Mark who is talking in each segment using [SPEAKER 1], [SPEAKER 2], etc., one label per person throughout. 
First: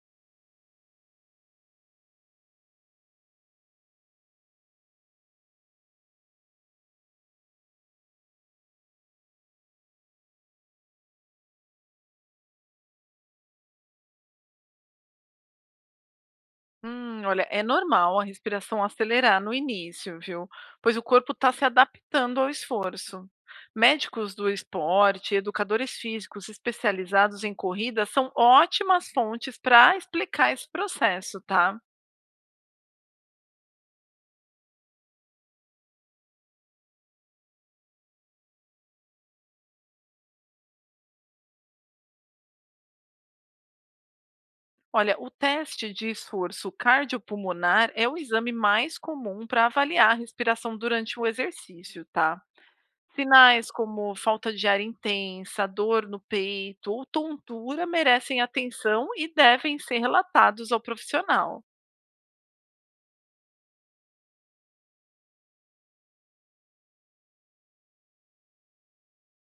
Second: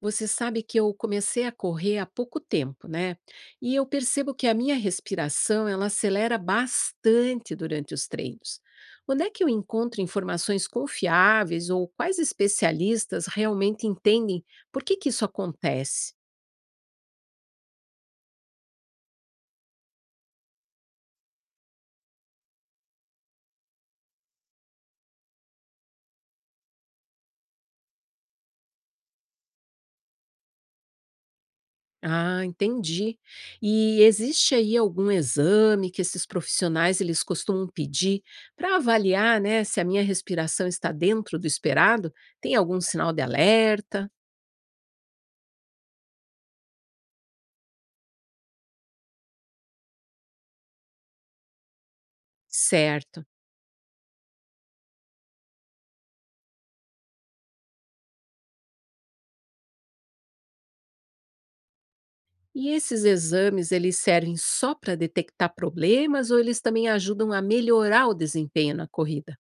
[SPEAKER 1] Você sabe que eu comecei a correr há pouco tempo, né? E eu percebo que a minha respiração ela acelera bastante durante os treinos. Onde é que eu encontro informações confiáveis ou quais especialistas realmente entendem por que isso acontece?
[SPEAKER 2] É normal a respiração acelerar no início, viu? Pois o corpo está se adaptando ao esforço. Médicos do esporte, educadores físicos especializados em corrida são ótimas fontes para explicar esse processo, tá?
[SPEAKER 1] Ah, entendi. E existe aí algum exame que esses profissionais eles costumam pedir para avaliar, né, se a minha respiração está dentro do esperado? Tem algum sinal de alerta?
[SPEAKER 2] Olha, o teste de esforço cardiopulmonar é o exame mais comum para avaliar a respiração durante o exercício, tá?
[SPEAKER 1] Certo.
[SPEAKER 2] Sinais como falta de ar intensa, dor no peito ou tontura merecem atenção e devem ser relatados ao profissional.
[SPEAKER 1] E esses exames, eles servem só para detectar problemas ou eles também ajudam a melhorar o desempenho na corrida?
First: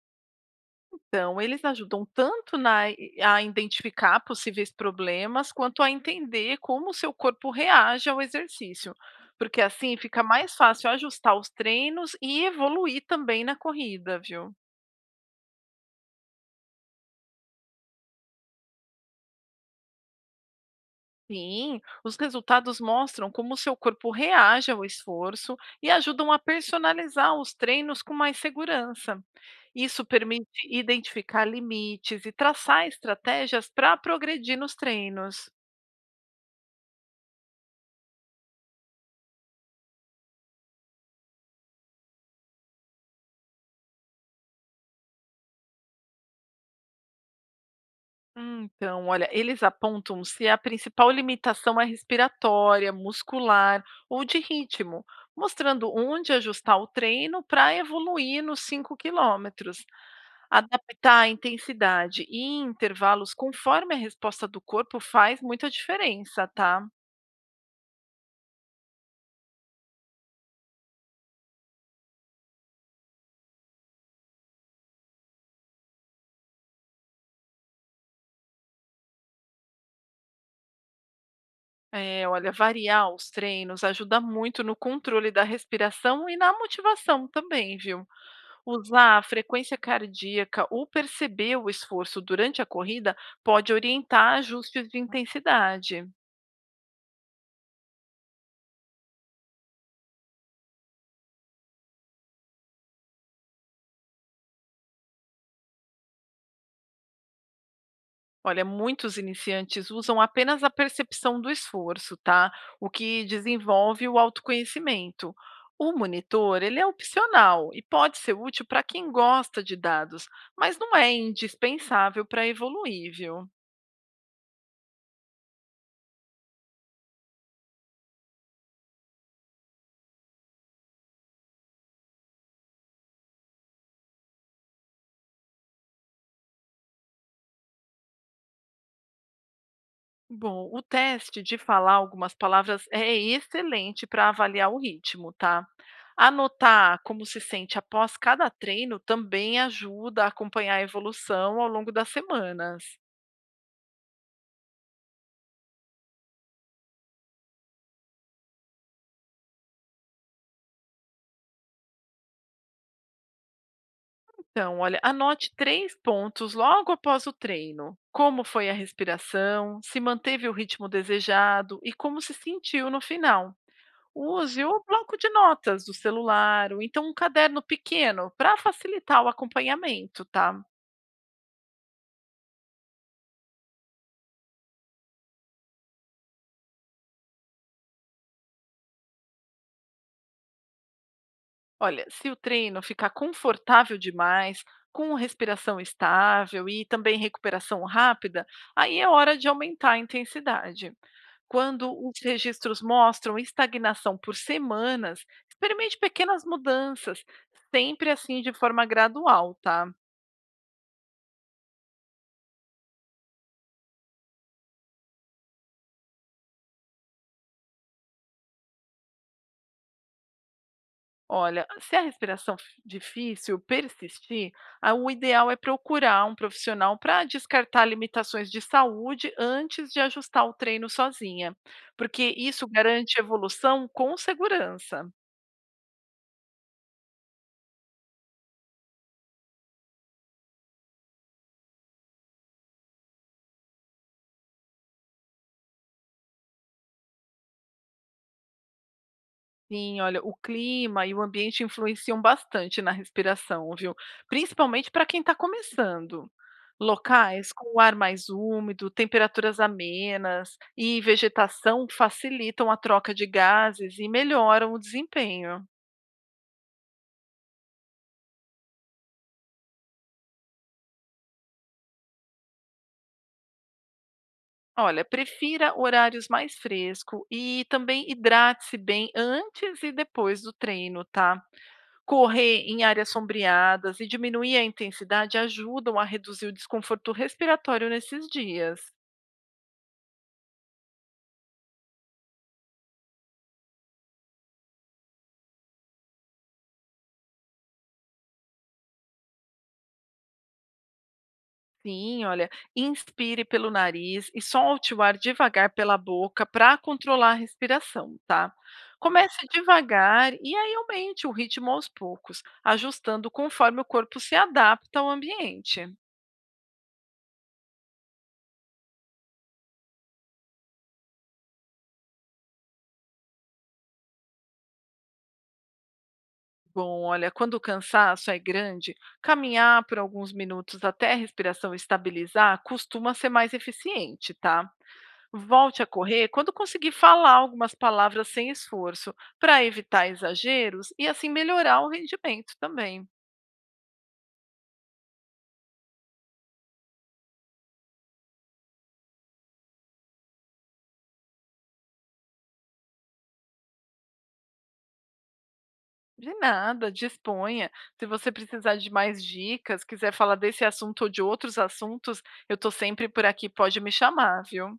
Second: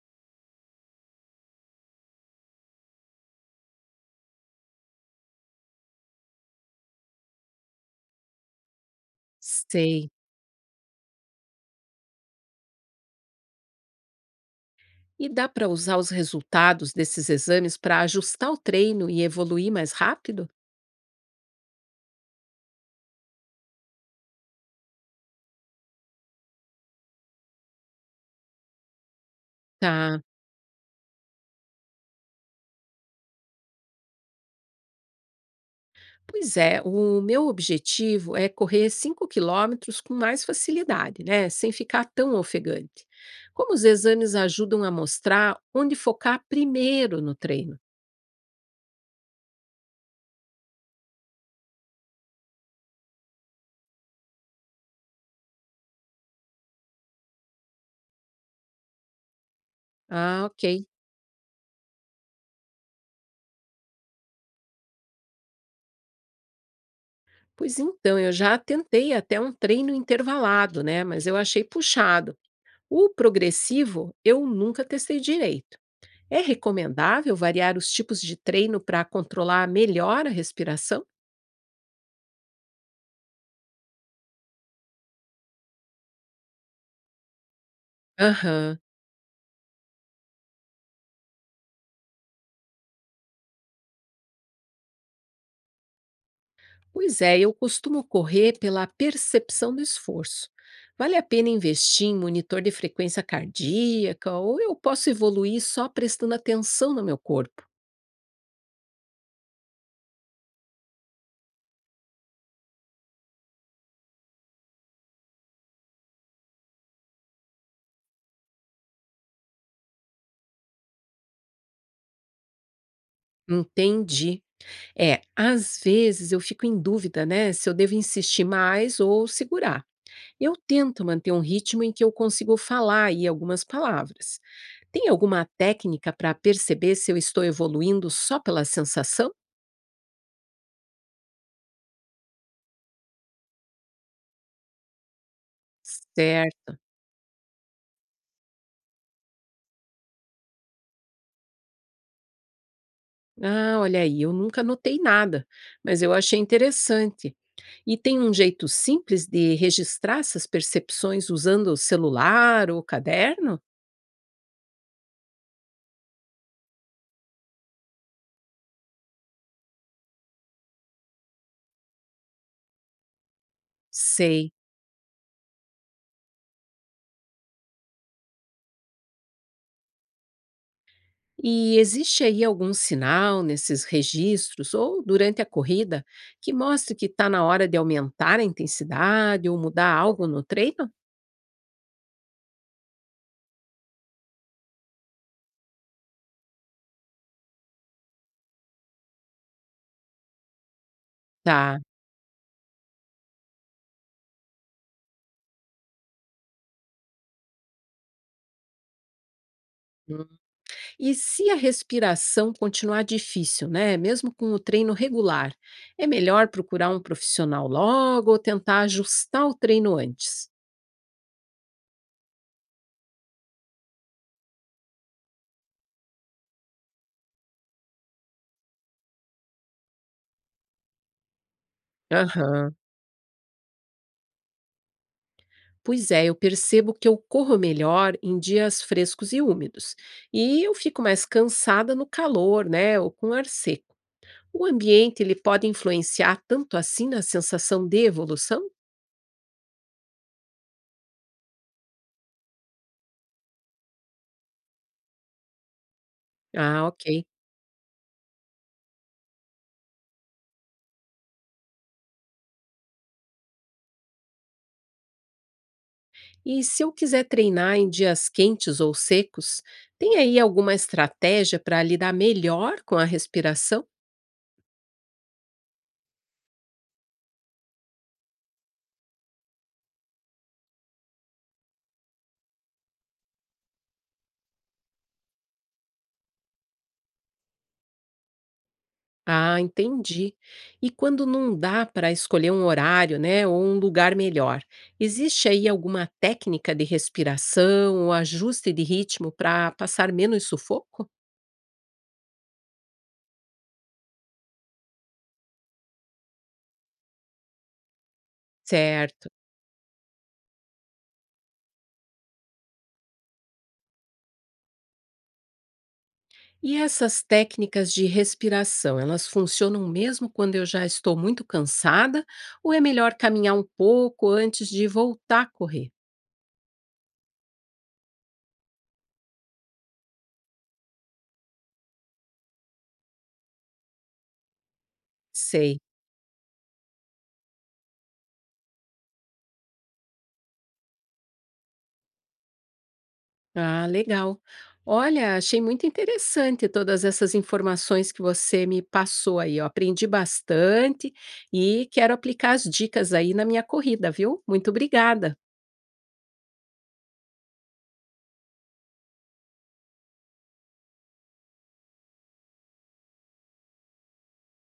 [SPEAKER 2] Então, eles ajudam tanto na a identificar possíveis problemas, quanto a entender como o seu corpo reage ao exercício, porque assim
[SPEAKER 1] Sei.
[SPEAKER 2] fica mais fácil ajustar os treinos e evoluir também na corrida, viu?
[SPEAKER 1] E dá para usar os resultados desses exames para ajustar o treino e evoluir mais rápido?
[SPEAKER 2] Sim, os resultados mostram como o seu corpo reage ao esforço e ajudam a personalizar os treinos com mais segurança. Isso
[SPEAKER 1] Tá.
[SPEAKER 2] permite identificar limites e traçar estratégias para progredir nos treinos.
[SPEAKER 1] Pois é, o meu objetivo é correr 5 km com mais facilidade, né? Sem ficar tão ofegante. Como os exames ajudam a mostrar onde focar primeiro no treino?
[SPEAKER 2] Então, olha, eles apontam se a principal limitação é respiratória, muscular ou de ritmo, mostrando onde ajustar o treino para evoluir nos 5 km.
[SPEAKER 1] Ah, ok.
[SPEAKER 2] Adaptar a intensidade e intervalos conforme a resposta do corpo faz muita diferença, tá?
[SPEAKER 1] Pois então, eu já tentei até um treino intervalado, né? Mas eu achei puxado. O progressivo eu nunca testei direito. É recomendável variar os tipos de treino para controlar melhor a respiração?
[SPEAKER 2] É, olha, variar os treinos ajuda muito no controle da respiração e na motivação também, viu?
[SPEAKER 1] Aham.
[SPEAKER 2] Usar a frequência cardíaca ou perceber o esforço durante a corrida pode orientar ajustes de intensidade.
[SPEAKER 1] Pois é, eu costumo correr pela percepção do esforço. Vale a pena investir em monitor de frequência cardíaca ou eu posso evoluir só prestando atenção no meu corpo?
[SPEAKER 2] Olha, muitos iniciantes usam apenas a percepção do esforço, tá? O que desenvolve o autoconhecimento. O monitor, ele é opcional e pode ser útil para quem gosta de dados, mas não é indispensável para evoluir, viu?
[SPEAKER 1] Entendi. É, às vezes eu fico em dúvida, né, se eu devo insistir mais ou segurar. Eu tento manter um ritmo em que eu consigo falar aí algumas palavras. Tem alguma técnica para perceber se eu estou evoluindo só pela sensação?
[SPEAKER 2] Bom, o teste de falar algumas palavras é excelente para avaliar o ritmo, tá?
[SPEAKER 1] Certo.
[SPEAKER 2] Anotar como se sente após cada treino também ajuda a acompanhar a evolução ao longo das semanas.
[SPEAKER 1] Ah, olha aí, eu nunca notei nada, mas eu achei interessante. E tem um jeito simples de registrar essas percepções usando o celular ou caderno?
[SPEAKER 2] Então, olha, anote três pontos logo após o treino. Como foi a respiração, se manteve o ritmo desejado e como se sentiu no final.
[SPEAKER 1] Sei.
[SPEAKER 2] Use o bloco de notas do celular ou então um caderno pequeno para facilitar o acompanhamento, tá?
[SPEAKER 1] E existe aí algum sinal nesses registros ou durante a corrida que mostre que está na hora de aumentar a intensidade ou mudar algo no treino?
[SPEAKER 2] Olha, se o treino ficar confortável demais, com respiração estável e também recuperação rápida, aí é hora de aumentar a intensidade.
[SPEAKER 1] Tá.
[SPEAKER 2] Quando os registros mostram estagnação por semanas, experimente pequenas mudanças, sempre assim de forma gradual, tá?
[SPEAKER 1] Hum. E se a respiração continuar difícil, né? Mesmo com o treino regular, é melhor procurar um profissional logo ou tentar ajustar o treino antes?
[SPEAKER 2] Olha, se a difícil persistir, o ideal é procurar um profissional para descartar limitações de saúde antes de ajustar o treino sozinha, porque isso
[SPEAKER 1] Aham.
[SPEAKER 2] garante evolução com segurança.
[SPEAKER 1] Pois é, eu percebo que eu corro melhor em dias frescos e úmidos. E eu fico mais cansada no calor, né? Ou com ar seco. O ambiente ele pode influenciar tanto assim na sensação de evolução?
[SPEAKER 2] Sim, olha, o clima e o ambiente influenciam bastante na respiração, viu? Principalmente para quem está começando.
[SPEAKER 1] Ah, ok.
[SPEAKER 2] Locais com o ar mais úmido, temperaturas amenas e vegetação facilitam a troca de gases e melhoram o desempenho.
[SPEAKER 1] E se eu quiser treinar em dias quentes ou secos, tem aí alguma estratégia para lidar melhor com a respiração?
[SPEAKER 2] Olha, prefira horários mais frescos e também hidrate-se bem antes e depois do treino, tá? Correr em áreas sombreadas e diminuir a intensidade ajudam a reduzir o desconforto respiratório nesses dias.
[SPEAKER 1] Ah, entendi. E quando não dá para escolher um horário, né, ou um lugar melhor, existe aí alguma técnica de respiração ou ajuste de ritmo para passar menos sufoco?
[SPEAKER 2] Sim, olha, inspire pelo nariz e solte o ar devagar pela boca para controlar a respiração, tá?
[SPEAKER 1] Certo.
[SPEAKER 2] Comece devagar e aí aumente o ritmo aos poucos, ajustando conforme o corpo se adapta ao ambiente.
[SPEAKER 1] E essas técnicas de respiração, elas funcionam mesmo quando eu já estou muito cansada? Ou é melhor caminhar um pouco antes de voltar a correr?
[SPEAKER 2] Bom, olha, quando o cansaço é grande, caminhar por alguns minutos até a respiração estabilizar costuma ser mais eficiente, tá?
[SPEAKER 1] Sei.
[SPEAKER 2] Volte a correr quando conseguir falar algumas palavras sem esforço, para evitar exageros e assim melhorar o rendimento também.
[SPEAKER 1] Ah, legal. Olha, achei muito interessante todas essas informações que você me passou aí. Eu aprendi bastante e quero aplicar as dicas aí na minha corrida, viu? Muito obrigada.
[SPEAKER 2] De nada, disponha. Se você precisar de mais dicas, quiser falar desse assunto ou de outros assuntos, eu estou sempre por aqui, pode me chamar, viu?